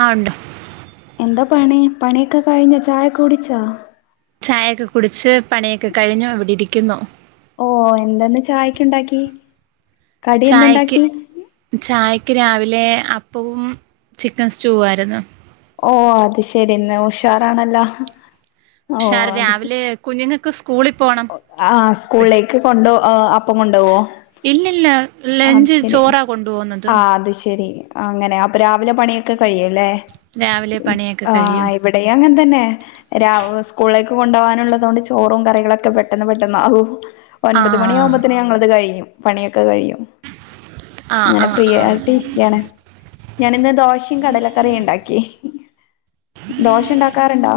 ആ ഉണ്ട് എന്താ പണി പണിയൊക്കെ കഴിഞ്ഞ് ചായ കുടിച്ചോ ചായയൊക്കെ കുടിച്ച് പണിയൊക്കെ കഴിഞ്ഞു ഇവിടെ ഇരിക്കുന്നു ഓ എന്താ ഇന്ന് ചായക്ക് ഉണ്ടാക്കി കടി എന്തുണ്ടാക്കി ക്ക് രാവിലെ അപ്പവും ചിക്കൻ സ്റ്റൂവും ആയിരുന്നു ഓ അത് ശരി ഇന്ന് ഉഷാറാണല്ലോ ഉഷാറ് രാവിലെ കുഞ്ഞുങ്ങക്ക് സ് ഒ ആ സ്കൂളിലേക്ക് കൊണ്ട് ഓ അപ്പം കൊണ്ടോവോ ഇല്ലില്ല അത് ലഞ്ച് ശരി ചോറാ കൊണ്ട് പോവുന്നത് ആ അത് ശരി അങ്ങനെ അപ്പൊ രാവിലെ പണിയൊക്കെ കഴിയുംലെ രാവിലെ പണിയൊക്കെ ആ കഴിയും ഇവിടെയും അങ്ങനെ തന്നെ രാവ് സ്കൂളിലേ ക്ക് കൊണ്ടോവാനുള്ളത് കൊണ്ട് ചോറും കറികളൊക്കെ പെട്ടെന്ന് പെട്ടെന്ന് ആകും ആ ഒൻമ്പത് മണിയാവുമ്പോത്ത്ന് ഞങ്ങൾത് കഴിയും പണിയൊക്കെ കഴിയും ആ ആ അങ്ങനെ ഫ്രീ ആ ആയിട്ട് ഇരിക്ക്യാണ് ഞാന്‌ന്ന് ദോഷിം കടലക്കറി ണ്ടാക്കി ദോശ ഉണ്ടാക്കാറുണ്ടോ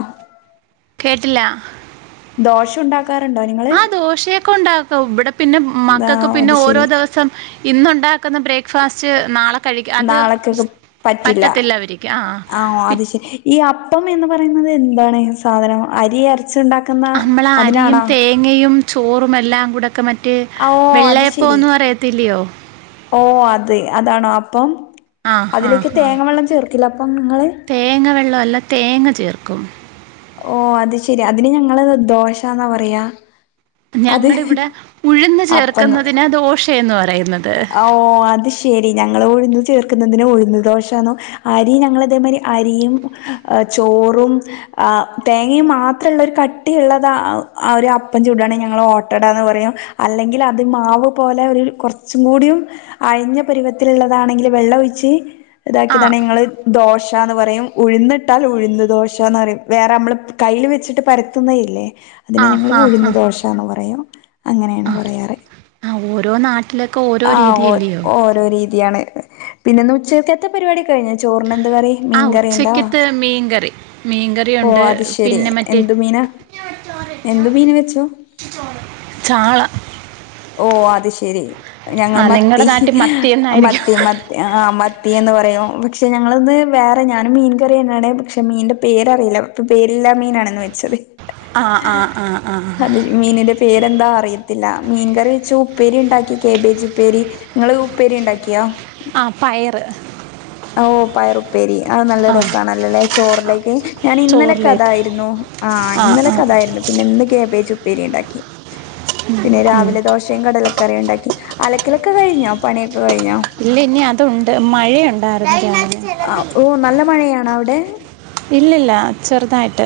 ദോശ ഉണ്ടാക് ആഹ് ദോശയെക്കെ ഉണ്ടാക്കും ഇവിടെ പിന്നെ ആ മക്കക്ക് പിന്നെ അത് ഓരോ ശരി ദിവസം ഇന്നുണ്ടാക്കുന്ന ബ്രേക്ക് ഫാസ്റ്റ് നാളെ കഴിക്ക് അത് നാളെക്കൊക്കെ സ് പറ്റില്ല പറ്റത്തില്ല അവർക്ക് ആ പ്പം എന്ന് പറയുന്നത് എന്താണ് സാധനം അരിയരി നമ്മൾ അരിയും തേങ്ങയും ചോറുമെല്ലാം കൂടക്കെ മറ്റ മറ്റേ ഓ അത് ശരി വെള്ളയപ്പോന്ന് പറയത്തില്ലയോ ഓ അത് അതാണോ അപ്പം ആ ആ അതിലേക്ക് ആ തേങ്ങ വെള്ളം ചേർക്ക്ല്ല അപ്പം നിങ്ങള് ല്ല തേങ്ങ ചേർക്കും ഓ അത് ശരി അതിന് ഞങ്ങള് ദോഷാന്നാ പറയാ അത് ഞങ്ങ്ട് വിടെ ഉഴ്ന്ന് അപ്പന്ന് ചേർക്കുന്നതിന് ദോഷ എന്ന് പറയും ഓ അത് ശെരി ഞങ്ങളുന് ചേർക്കുന്നതിന് ഉഴുന്ന് ദോഷന്നൊ അരി ഞങ്ങളതേമാതിരി അരിയും ചോറും ആഹ് തേങ്ങം മാത്രള്ള ഒരു കട്ടിയുള്ളതാആ [unintelligible] ഒരു അപ്പം ചൂടണെങ്കിൽ ഞങ്ങൾ ഓട്ടടന്ന് പറയും അല്ലെങ്കിൽ അത് മാവ് പോലെ ഒരു കുറ കുറച്ചും കൂടിയും അഴിഞ്ഞ പരിവത്തില്ള്ളതാണെങ്കി വെള്ള ഒഴിച്ച് ആ ഇതാക്കിയതാണ് നിങ്ങള് ദോ ദോശന്ന് പറയും ഉഴുന്നിട്ടാൽ ഉഴുന്ന് ദോശയന്ന് പറയും വേറെ നമ്മള് കയ്യിൽ വെച്ചിട്ട് പരത്തുന്നേയില്ലേ ആ അതിനെ ഞങ്ങൾ ആ ആ ഉഴുന്ന് ദോശാന്ന് പറയും അങ്ങനെയാണ് പറയാറ് ആ ഓരോ നാട്ടിലൊക്കെ ഓരോ ആഹ് ഓ രീതിയല്ലയോ ഓരോ രീതി യാണ് പിന്നെന്നു ക്കെത്ത പരിപാടി കഴിഞ്ഞ ചോറിനന്ത് കറി ആ മീൻ കറിയുണ്ടോ ഉച്ചക്കത്തെ മീൻകറി ഓ മീൻകറിയുണ്ട് അത് ശരി പിന്നെ മറ്റേ എന്ത് മീന എന്ത് മീൻ വെച്ചു ചാള ഓ അത് ശരി ഞങ്ങൾ ആ നിങ്ങളുടെ മത്തി നാട്ടിൽ മത്തി എന്നായിരിക്കും മത്തി മ ആ മത്തിയന്ന് പറയും ക്ഷെ ഞങ്ങളത് വേറെ ഞാനും മീൻ കറി എന്നാണ് പക്ഷെ മീന്റെ പേര് അറീല്ല ഇപ്പൊ പേരില്ല മീനാണന്ന് വെച്ചത് ആ ആ ആ ആ അത് മീനിന്റെ പേരെന്താ അറിയ ത്തില്ലാ മീൻകറി വെച്ചു ഉപ്പേരി ഉണ്ടാക്കി കേബേജ് ഉപ്പേരി നിങ്ങള്ൾ ഉപ്പേരി ഉണ്ടാക്കിയോ ആഹ് പയറ് ഓഹ് പയറുപ്പേരി അഅ് നല്ല രസാണല്ലല്ലേ ചോറിലേക്ക് ഞാൻ ഇന്നലൊക്കെ ചോറിലേക്ക് അതായിരുന്നു ആഹ് ആ ആ ഇന്നലൊക്കെ അതായിരുന്നു പിന്നെ ഇന്ന് ക്യാബ് ക്യാബേജുപ്പേരി ഇണ്ടാക്ക്യാെ പിന്നെ ഉം. രാവിലെ ദോശയും കടലക്കറി ണ്ടാ അലക്കലക്കെ കഴിഞ്ഞോ പണിയോ ഇല്ല ഇനി അതൊണ്ട് മഴയോ ഓ നല്ല മഴയാണോ അവ്ടെ ഇല്ലില്ല ചെറുതായിട്ട്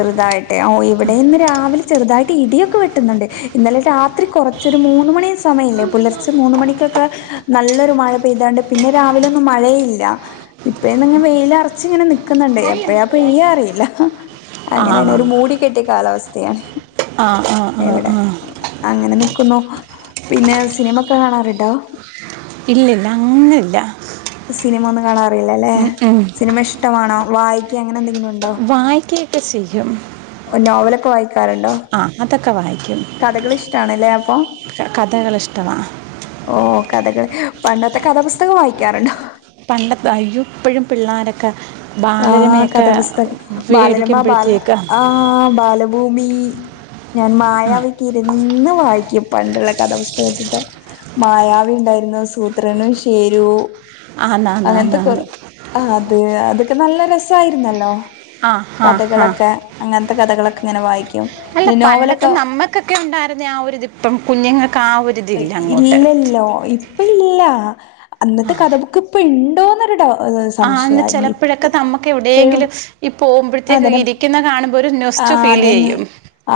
ചെറുതായിട്ട് ഓ ഇവിടെ ഇന്ന് രാവിലെ ചെറുതായിട്ട് ഇടിയൊക്കെ വെട്ടുന്നോണ്ട് ഇന്നലെ രാത്രി കൊറച്ചൊരു മൂന്നു മണി സമയില്ലേ പുലർച്ച മൂന്നു മണിക്കൊക്കെ നല്ലൊരു മഴ പെയ്താണ്ട് പിന്നെ രാവിലൊന്നും മഴയില്ല ഇപ്പഴന്ന ഇങ്ങെ വെയിലറച്ച ഇങ്ങനെ നിക്കുന്ന്ണ്ട് എപ്പഴാ പെയ്യാ അറില്ല ആ അങ്ങനെയാണ് ഒരു മൂടിക്കെട്ടിയ കാലാവസ് സ്ഥയാണ് ആഹ് ആഹ് ആഹ് ആഹ് അങ്ങനെ നിക്കുന്നു പിന്നെ സിനിമക്കെ കാണാറ്ണ്ടൊ ഇല്ല ഇല്ല അങ്ങന ഇല്ല സിനിമ ഒന്ന് കാണാ റില്ലല്ലേ സിനിമ ഇഷ്ട്ടവാണോ വായിക്ക അങ്ങനന്തെങ്കിലും ഉ വായിക്കക്കെ ചെയ്യും ക്കാറുണ്ടോ ആ അതൊക്കെ വായിക്കും കഥകളിഷ്ടണല്ലേ അപ്പോ ക- കഥകൾ ഇഷ്ടമാണ് ഓഹ് കഥകള് പണ്ടത്തെ കഥാപുസ്തകം വായിക്കാറുണ്ടോ പണ്ടത്തെ അയ്യോ ഇപ്പഴും പിള്ളരൊക്കെ ആ കഥാപുസ്തകം ബാലരമ ബാല മേടിക്കുമ്പോഴത്തേക്ക് ആഹ് ബാലഭൂമി ഞാൻ ആ മായവിക്കെ ഇരുന്ന് വായിക്കും പണ്ടുള്ള കഥാപുസ്തകത്തിന്റെ മായവി ഉണ്ടായിരുന്നു സൂത്രനും ഷേരു ആ ആ അങ്ങനത്തെ ആ കൊറേ അത് അത് നല്ല രസായിരുന്നല്ലോ ആ ആ ആ കഥകളൊക്കെ അങ്ങ കഥകളക്കെ ഇങ്ങനെവായിക്കും അല്ല പണ്ടത്തെ നമ്മക്കൊക്കെ ഒണ്ടാരുന്ന ആ ഒരിതിപ്പം കുഞ്ഞുങ്ങക്ക് ആ ഒരു ഇല്ലല്ലോ ഇപ്പ ഇല്ല അന്നത്തെ കഥ ബുക്ക് ഇപ്പ ഇണ്ടോന്നൊരു ഡ ആന്ന് ചെലപ്പഴൊക്കെ നമ്മക്ക് എവിടെങ്കിലും ഈ പോവുമ്പഴത്തേക്ക് അതന്നെ ഇരിക്കുന്ന കാണുമ്പോൾ ഒരു ആ നോസ്റ്റു അതന്നെ ഫീലേയ്യും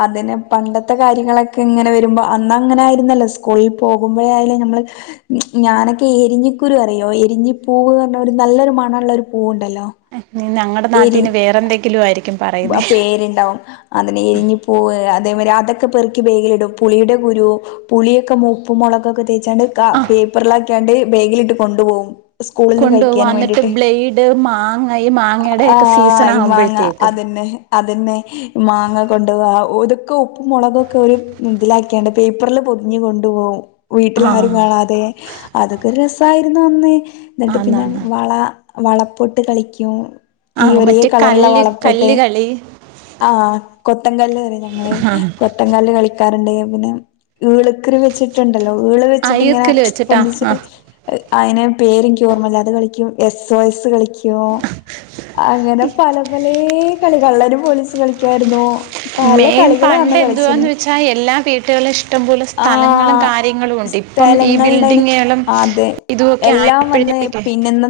അതന്നെ പണ്ടത്തെ കാര്യങ്ങളൊക്കെ ഇങ്ങനെ വരുമ്പോ അന്ന് അങ്ങനെ ആയിരുന്നല്ലോ സ് സ്കൂളിൽ പോകുമ്പോഴയാലും ഞമ്മള് ഞാനൊക്കെ എരിഞ്ഞിക്കുരു അറിയോ എരിഞ്ഞി പൂവ് ന്ന് പറഞ്ഞ ഒരു നല്ലൊരു മണവുള്ള ഒരു പൂവുണ്ടല്ലോ എ [unintelligible] ഇനി ഞങ്ങടെ നാട്ടീ ഇനി വേറെ എന്തെങ്കിലും ആയിരിക്കും പറയുന്നേ പേരിണ്ടാവും അതിനെ ഇരിഞ്ഞി പോ അതേമാരി അതൊക്കെ പെറുക്കി ബേഗ്ലിടും. പുളിയുടെ കുരു, പുളിയൊക്കെ മൂപ്പും മൊള കക്കെ തേച്ചാണ്ട് ആ പേപ്പർല ആക്കിയാണ്ട്. ബേഗിലിട്ട് കൊണ്ടുപോവും. കൊണ്ടുപോക എന്നിട്ട് ബ്ലെയഡ് മാങ്ങ മാങ്ങയുടെക്കെ സീസൺ ആവുമ്പോഴത്തേ അതെന്നെ. അതന്നെ മാങ്ങ കൊണ്ടോവാ. ഓര്ക്ക് ഉപ്പും, മുളകൊക്കെ ഒരു ഇതിലാക്കിയണ്ട് പേപ്പർ പൊതിഞ്ഞ് കൊണ്ടുപോവും. വീട്ടിൽ ആ ആരും കാണാതെ അതൊക്കെ രസായി പി നന്ദി ന്നിട്ട് പിന്നെ ആന്നാന്ന് വള വളപ്പൊട്ട് കളിക്കും. ആ ഈ ഒരേ മറ്റേ കളറുള്ള കല്ല് വള ട്ട് കല്ല് കളി ആ കൊത്തങ്കല് അറീം ഞങ്ങള് കൊത്തങ്കല്ല് കളിക്കാ വേറെന്തെയ്യാ പിന്നെ ഈളക്കറി വെച്ചിട്ടുണ്ടല്ലോ ഈള് ആ വെച്ചിട്ടിങ്ങനെ ഈർക്കിൽ വെച്ചിട്ടാ ആ പൊന്തിച്ചിട്ട് അതിനെ പേര് ഇന്ക് ഓർമ്മല്ലാ അത് കളിക്കും എസ് ഒ എസ് കളിക്കും അങ്ങനെ പലതരം പലേ കളി കള്ളര് പോലീസ് കളിക്കായിരുന്നു. മെയിൻ പണ്ട് എന്തുവാന്ന് വെച്ചാൽ എല്ലാ വീട്ടുകളും ഇഷ്ടംപോലെ സ്ഥലങ്ങളും ആഹ് കാര്യങ്ങളും ഉണ്ട് ഇപ്പം ഈ സ്ഥലങ്ങളുടെനി ബിൽഡിങ്ങുകളും അതെ ഇതുമൊക്കെ എല്ലാം വന്ന് ആയപ്പോഴത്തേക്ക് പിന്നെ ഇന്ന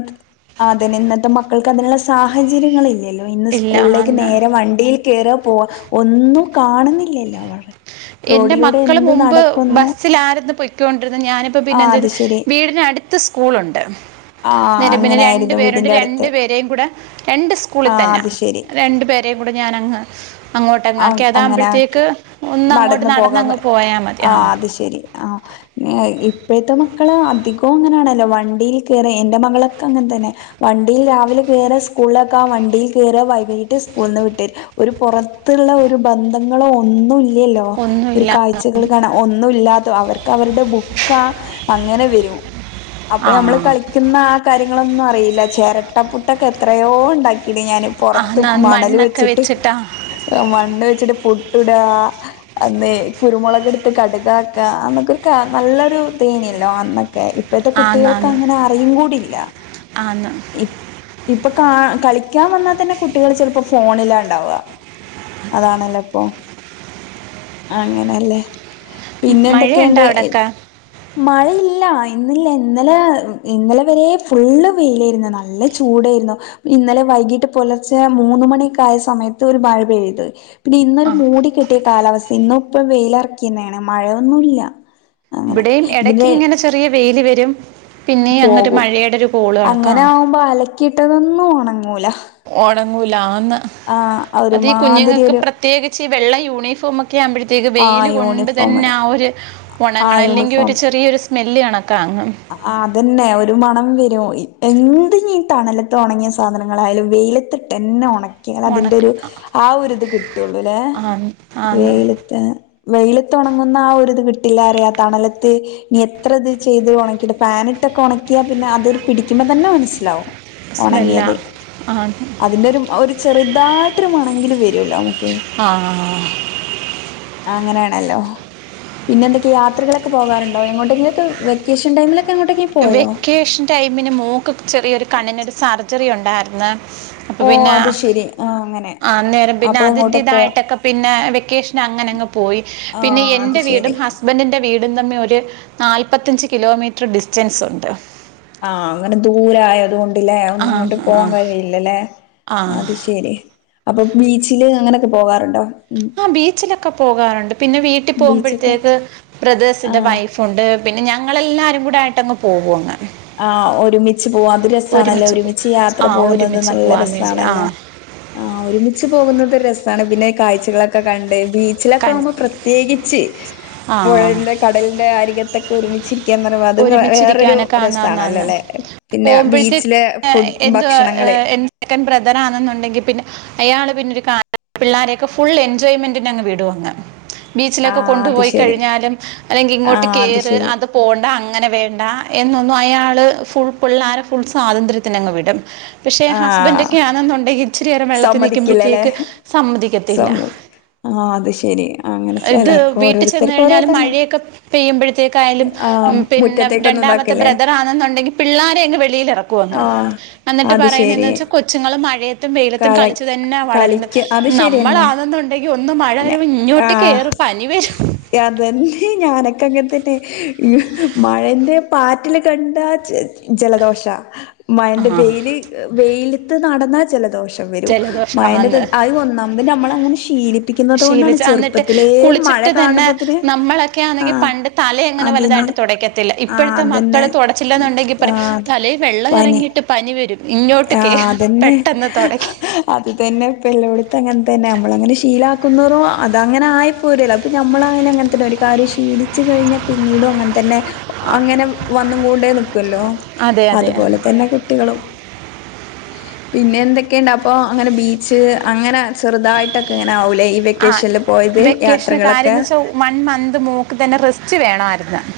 അതെ നിന്നത്തെ മക്കൾ ക്ക് അതിനുള്ള സാഹചര്യങ്ങളല്ലല്ലോ? ഇന്ന് ഇല്ല സ്കൂളിലേക്ക് ആന്ന് നേരെ വണ്ടിയിൽ കേറുക പോക ഒന്നും കാണുന്നില്ലല്ലോ വള റോഡിലൂടെ എന്ത് നട മ്പ് ബസ്സിലായിരുന്നു പൊയ്ക്കൊണ്ടിരുന്നത് ഞാനിപ്പോ പിന്നെ ആഹ് അത് എന്തേയ്ത് ശരി വീടടുത്ത പത്ത് സ്കൂളുണ്ട്. ആഹ് അന്നേരം പിന്നെ രണ്ട് അങ്ങനായിരുന്നു പേരുണ്ട് വീടിന്റെ രണ്ട് അടുത്ത് പേരെയും കൂടെ രണ്ട് സ്കൂളിൽ ആഹ് തന്നെയ അത് ശരി രണ്ട് പേരെയും കൂടെ ഞാനങ് അങ്ങോട്ട് അ അങ്ങനെ ആക്കി ട്ടങ്ങക്കെഏതാകുമ്പോഴത്തേക്ക് ഒന്ന് അങ്ങോട്ട് നടന്നു പോകാൻ പ നടന്നങ്ങ് പോയാൽ മതി ആ ആഹ് അത് ശരി ആ ഇപ്പോഴത്തെ മക്കള് അധികവും അങ്ങനെയാണല്ലോ വണ്ടിയിൽ കേറുവാ എന്റെ മകളൊക്കെ അങ്ങനെ തന്നെ വണ്ടിയിൽ രാവിലെ കേയറ സ്കൂളിലൊക്കെ വണ്ടിൽ കയറ വൈകട്ട് സ്കൂളിൽ നിന്ന് വിട്ടേ ഒരു പുറ ത്തുള്ള ഒരു ബന്ധങ്ങളോ ഒന്നു ല്ലല്ലോ ഒരു ഒന്നുമില്ല കാഴ്ചകൾ കാണ ഒന്നും ഇല്ലാതോ അവർക്ക്. അവരുടെ ബുക്കാ അങ്ങനെ വരും അപ്പൊ നമ്മള് ആ കളിക്കുന്ന ആ കാര്യങ്ങളൊന്നും അറിയില്ല ചിരട്ടപ്പുട്ടൊക്കെ എത്രയോ ഉണ്ടാ ക്കിന്നെ ഞാൻ പറ്റത്ത് ആന്ന് ആന്ന് മണൽ മണ്ണൊക്കെ വെച്ചിട്ട് വെച്ചിട്ടാ മണ്ണ് വെച്ചിട്ട് പുട്ടുടാ അന്നേ കുരുമുളക് എടു കടുക്കക അനോക്കെ നല്ലൊരു ഇതേനല്ലോ അന്നേ കെ ഇപ്പഴത്തെ ആന്ന് കുട്ടികൾക്ക് ആന്ന് അങ്ങനെ അറിയ കൂടില്ല ആന്ന് ഈ ഇപ്പൊ ക കളിക്കാൻ വന്നാൽ തന്നെ കുട്ടികൾ ചിലപ്പോ ഫോണിലാ ഉണ്ടാവുക ക അതാണല്ലേ ഇപ്പൊ അങ്ങനെല്ലേ പിന്നെ മഴയുണ്ടോ എന്തൊക്കെയണ്ട് അവിടൊക്കെ മഴയില്ല ഇന്നില്ല ഇന്നലെ ഇന്നലെ വരെ ഫുള്ള് വെയിലായിരുന്നു നല്ല ചൂടായിരുന്നു ഇന്നലെ വൈകീട്ട് പുലർച്ചെ മൂന്ന മണിയൊക്കെ ആയ സമയത്ത് ഒരു വഴ പെയ്ത് പിന്നെ ഇന്നൊരു മൂടി കെട്ടിയ കാലാവസ്ഥ ഇന്നും ഇപ്പൊ വെയിലറക്കിയുന്നാണ് മഴയൊന്നുല്ല ഇവിടെയും ഇടക്ക് ഇങ്ങനെ ചെറിയ വെയില് വരും പിന്നെ അങ്ങനെ ഒരു പോകും മഴയുടെ ഒരു കോൾ കാണും കിട്ടതൊന്നും ഉണങ്ങൂല ഉണങ്ങൂലാന്ന് ആ അത ഈ ഒരുമാതിരി കുഞ്ഞുങ്ങൾക്ക് ഒരു പ്രത്യേക ച്ച് വെള്ള യൂണിഫോം ഒക്കെ ആകുമ്പോഴത്തേക്ക് ആ വെയിൽ കൊണ്ട് യൂണിഫോം തന്നെ ആ ഒരു ഉണങ്ങ അല്ലെങ്കിൽ ഒരു യൂണിഫോം ചെറിയൊരു സ്മെൽ കാണ ആ അതന്നെ ഒ ഒരു മണം വരും എന്തീ തണലത്ത് ഉണങ്ങിയ സാധനങ്ങളായാലും വെയിലത്തിട്ട് തന്നെ ഉണ കെ അതിന്റെ ഒരു ഉണക്ക ആ ഒരുരിത് കിട്ടുള്ളുല്ലെ ആന്ന് ആന്ന് വെയിലത്ത് വെയിലത്തണങ്ങുന്ന ആ ഒരുത് കിട്ടില്ല അറിയ തണലത്ത് എനി എത്ര ഇത് ചെയ്ത് ഉണ പാനിട്ടൊക്കെ ഉണക്കിയാ പിന്നെ അത് പിടിക്കുമ്പോ തന്നെ മനസ്സിലാവും സ്മെല്ലാ ഉണങ്ങിയത് ആന്ന് അതിന്റെ ഒരു ഒരു ചെറുതായിട്ടരുമണെങ്കിൽ വരുല്ലോ നമക്ക് ആ അങ്ങനെയാണ് ഹല്ലോ പിന്നെ എന്തൊക്കെയാ യാത്രകളൊക്കെ പോകാറുണ്ടോ എങ്ങോട്ടൊക്കെ വെക്കേഷന് ടൈമിൽ വെക്കേഷൻ ടൈമിന് മോൾക് ചെറിയൊരു കണ്ണിനൊരു സർജറി ഉ ണ്ടായിരുന്നെ അ ഓ പിന്നെ അത് ശെരി ആ അങ്ങനെ ആന്നേരം പിന്നെ അപ്പൊ അതിന്റെ അങ്ങോട്ട് പോ ഇതായിട്ടൊക്കെ പിന്നെ വെക്കേഷൻ അങ്ങനെങ്ങ പോയി ആ പിന്നെ അത് എന്റെ വീടും ശരി ഹസ്ബൻഡിന്റെ വീടും തമ്മിൽ നാൽപ്പത്തഞ്ച് കിലോമീറ്റർ ഡിസ് റ്റൻസ് ഉണ്ട് ആ അങ്ങനെ ദൂരം ആയത് കൊണ്ട് ഒന്നും ആ അങ്ങോട്ട്‌ ആ പോവാൻ കഴിയില്ലല്ലോ ആ അത് ശരി അപ്പൊ ബീച്ചിലെ അങ്ങനെ പോകാറുണ്ടോ ഉം ആ ബീച്ചിലൊക്കെ പോകാറുണ്ട് പിന്നെ വീട്ടിൽ ബീച്ചൊക്കെ പോകുമ്പോഴത്തേക്ക് ആ ബ്രദേേഴ്സിന്റെ വൈഫുണ്ട് പിന്നെ ഞങ്ങളെല്ലാവരും കൂടെ ആയിട്ട് അങ്ങ് പോകും അങ്ങ് ആഹ ഒരുമിച്ച് പോകും അത് രസമാണല്ലോ പോ- ഒരുമിച്ച് യാത്ര ആ പോകുന്നത് ഒരുമിച്ച് നല്ല പോകാൻ വേണ്ടി ആ രസമാണല്ലോ ആ ഒരുമിച്ച് പോകുന്നത് രസമാണ് പിന്നെ കാഴ്ച ളക്കെ കണ്ട് ബീച്ചിലൊക്കെ കൺ ആവുമ്പോ പ്രത്യേകിച്ച് ആ പുഴന്റെ കടലിന്റെ അരികത്ത് ഒരുമിച്ചിരിക്കാൻ കാൻ അത വേറൊരു ആന്ന് രസാണല്ലോ ആന്ന് ല്ലേ പിന്നെ പോകുമ്പോഴത്തേക്കും ബീച്ചിലെ എ ഫുഡ് എന്റെ ഭക്ഷണങ്ങള് സെക്കൻഡ് ബ്രദറ ആണെന്നുണ്ടെങ്കിൽപിന്നെ പിന്നെ അയാള് പിന്നെ പിള്ളാരെയൊക്കെ ഫുൾ എൻജോയ്മെന്റിന് അങ്ങ് വീടും അങ്ങ് ബീച്ചിൽ ഒക്കെ ആഹ് അത് കൊണ്ടുപോയി ശരി കഴിഞ്ഞാലും അല്ലെങ്കിൽ ഇങ്ങോട്ട് ആഹ് കേറി ശരി അത് പോകണ്ട വേണ്ട എന്നൊന്നും അയാള് ഫുൾ പിള്ളോര ഫുൾ സ്വാതന്ത്ര്യത്തിന് അങ്ങ് വിടും പക്ഷെ ഹസ്ബൻഡ് ആഹ് ഓക്കെ ആണെന്നുണ്ടെങ്കിൽ ഇച്ചിരി നേരം വെള്ളത്തിൽ സമ്മതിക്കില്ലല്ലേ നിൽക്കുമ്പോഴത്തേക്ക് സമ്മതിക്കത്തില്ല സമ്മ ആ അത് ശരിയ ഇത് വീട്ടിൽ ചെന്ന് കഴിഞ്ഞാലും മഴയൊക്കെ പെയ്യുമ്പോഴത്തേക്കായാലും ആഹ് പിന്നെ മുറ്റത്തേക്കൊന്നും രണ്ടാമത്തെ ഇതാക്കല്ലേ ബ്രദർ ആണെന്നുണ്ടെങ്കിൽ പിള്ളോരെയ അങ്ങ് വെളിയിൽ ഇറക്കുവന്ന് ആഹ് എന്നിട്ട് അത് പറയുന്ന എന്ത ശെരി വച്ചാൽ കൊച്ചുങ്ങളും മഴയത്തും വെ കള കളിച്ചു തന്നെ വളരണം കളിക്ക് അത് നമ്മൾ ശെരിയെന്നെ ആവുന്നുണ്ടെങ്കിൽ ഒന്ന് മഴ വരുമ്പോ ഇങ്ങോട്ട് ആ കയറും പനി വരും അതന്നെ ഞാനൊക്കെ അങ്ങനെതന്നെ മഴന്റെ പാറ്റില് കണ്ട ചി ജലദോഷ മഴയന്റെ ആ വെയില് വെൽ നടന്ന ജലദോഷം വരും ജലദോഷം മഴന്റെ അത് ഒന്നാമത് നമ്മൾ അങ്ങനെ ശീല ശീലിച്ചു എന്നിട്ട് കുളിച്ചിട്ട് തന്നെ കാണുമ്പോത്തിന് നമ്മളൊക്കെയ ആണെങ്കിൽ ആഹ് പണ്ട് തല അങ്ങനെ അതിന് വലുതായിട്ട് തുടയ്ക്കത്തില്ല ആഹ് ഇപ്പോഴത്തെ അതന്നെ മക്കള് തുടച്ചില്ല എന്നുണ്ടെങ്കിൽ പറയാം തലൽ വെള്ളം ഇറങ്ങിയിട്ട് പനി വരും ഇങ്ങോട്ട് ആ കേ അതന്നെ പെട്ടെന്ന് തുടയ്ക്കും അത് തന്നെ ഇപ്പല്ലോ അ അങ്ങനെ തന്നെ നമ്മളങ്ങനെ ശീലാക്കുന്നോറും അത അങ്ങനെ ആയിപ്പോരല്ല അപ്പൊ നമ്മള ആയാലും അങ്ങനെ തന്നെ ഒരു കാര്യം ശീലിച്ചു കഴിഞ്ഞ പിന്നീടും അങ്ങനെ തന്നെ അങ്ങനെ വന്നും കൊണ്ടേ നിക്കല്ലോ അതെ അതെ അതുപോലെ തന്നെ കുട്ടികളും പിന്നെ എന്തൊക്കെയണ്ട് അപ്പൊ അങ്ങനെ ബീച്ച് അങ്ങനെ ചെറുതായിട്ടൊക്കെ ഇങ്ങനെ ആവൂലേ ഈ ആ വെക്കേഷനിൽ പോയത് വെക്കേഷന് കാര്യം യാത്രകളൊക്കെ എന്ന് വെച്ചാൽ വൺ മന്ത് മോക്ക് തന്നെ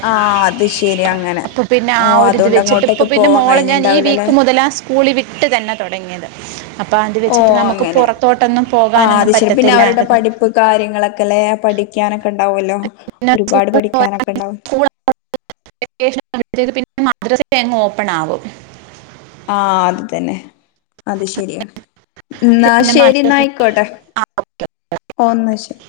ആ അത് ശരി- അങ്ങനെ അപ്പൊ പിന്നെ ആ ഓഹ് ഒരു ഇത് അതുകൊണ്ട് വെച്ചിട്ട് ഇപ്പൊ അങ്ങോട്ടേക്ക് പിന്നെ പോവാൻ മോളെ ഞാൻ ഈ വീക്ക് കഴിഞ്ഞിണ്ടാവില്ലല്ലേ മുതലാ സ്കൂളിൽ വിട്ട് തന്നെ തൊടങ്ങിയത് അപ്പൊ അത് ഓ വെച്ചിട്ട് നമുക്ക് അങ്ങനെ പുറത്തോട്ടൊന്നും ആ പോകാനൊന്നും അത് ശരി പിന്നെ പറ്റത്തില്ലാര്ന്ന്- ക്കാനൊക്കെ ഉണ്ടാവുല്ലോ- ഒരുപാട് പഠിക്കാനൊക്കെ ഇണ്ടാവും- [unintelligible] പിന്നെ മദ്രസിലെങ്ങ് ഓപ്പൺ ആവും- ആഹ് അതുതന്നെ- അത് ശരിയാണ്- ഇന്നാ പിന്നെ മദ്രസ ശരിന്നാ ആയിക്കോട്ടെ ആ ഓ ന്നാ ശരി-